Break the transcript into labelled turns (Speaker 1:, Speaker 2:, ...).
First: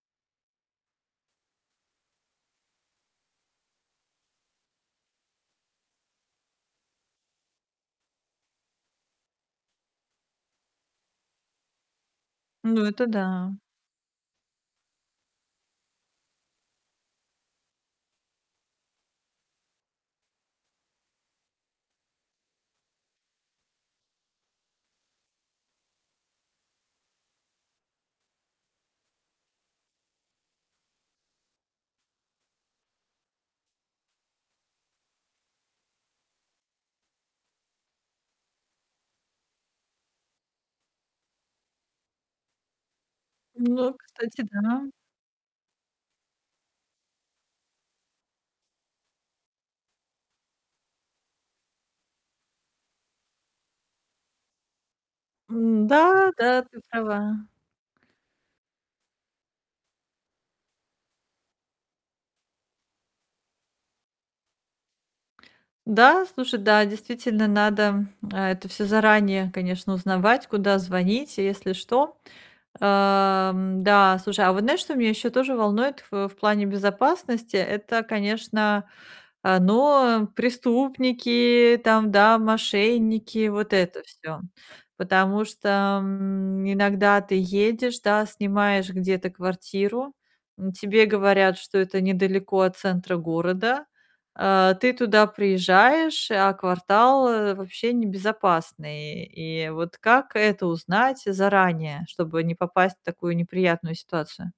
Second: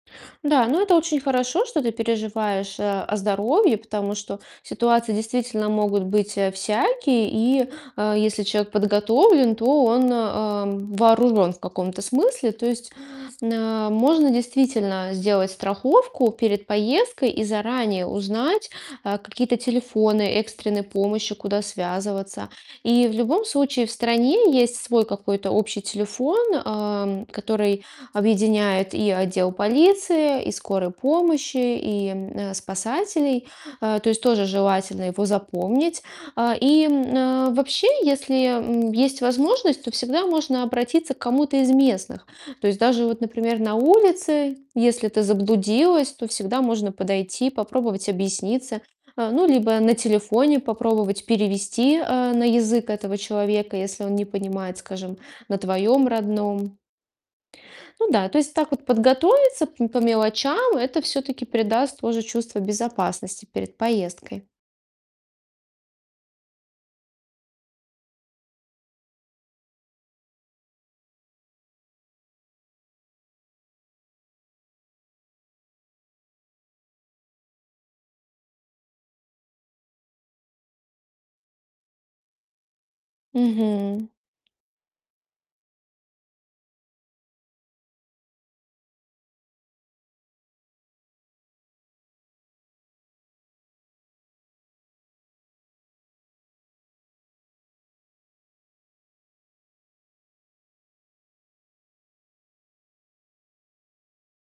Speaker 1: Да, но это очень хорошо, что ты переживаешь а о здоровье, потому что ситуации действительно могут быть, э, всякие, и, а, если человек подготовлен, то он, а, вооружен в каком-то смысле. То
Speaker 2: Ну
Speaker 1: есть
Speaker 2: это да.
Speaker 1: на Можно действительно сделать страховку перед поездкой и заранее узнать, а, какие-то телефоны экстренной помощи, куда связываться. И, в любом случае, в стране есть свой какой-то общий телефон, ам, который объединяет и отдел полиции, и скорой помощи, и, м, спасателей, а, то есть тоже желательно его запомнить. А, и, м, вообще, если, м, есть возможность, то всегда можно обратиться к кому-то из местных. То есть даже вот например, на
Speaker 2: Ну, кстати,
Speaker 1: улице,
Speaker 2: да.
Speaker 1: если ты заблудилась, то всегда можно подойти, попробовать объясниться. А, ну, либо на телефоне попробовать перевести, а, на язык этого человека, если он не понимает, скажем, на твоём
Speaker 2: М-да, да,
Speaker 1: родном.
Speaker 2: ты права.
Speaker 1: Ну да, то есть так вот подготовиться пм по мелочам это все-таки придаст тоже чувство безопасности перед поездкой.
Speaker 2: Да, слушай, да, действительно надо это всё заранее, конечно, узнавать, куда звонить, если что. Ам, да, слушай, а вот знаешь, что меня еще тоже волнует в в плане безопасности это, конечно, а, ну, преступники, там, да, мошенники, вот это
Speaker 1: Мгм.
Speaker 2: всё. Потому что иногда ты едешь, да, снимаешь где-то квартиру, м, тебе говорят, что это недалеко от центра города, а, ты туда приезжаешь, а квартал, э, вообще небезопасный, и вот как это узнать заранее, чтобы не попасть в такую неприятную ситуацию?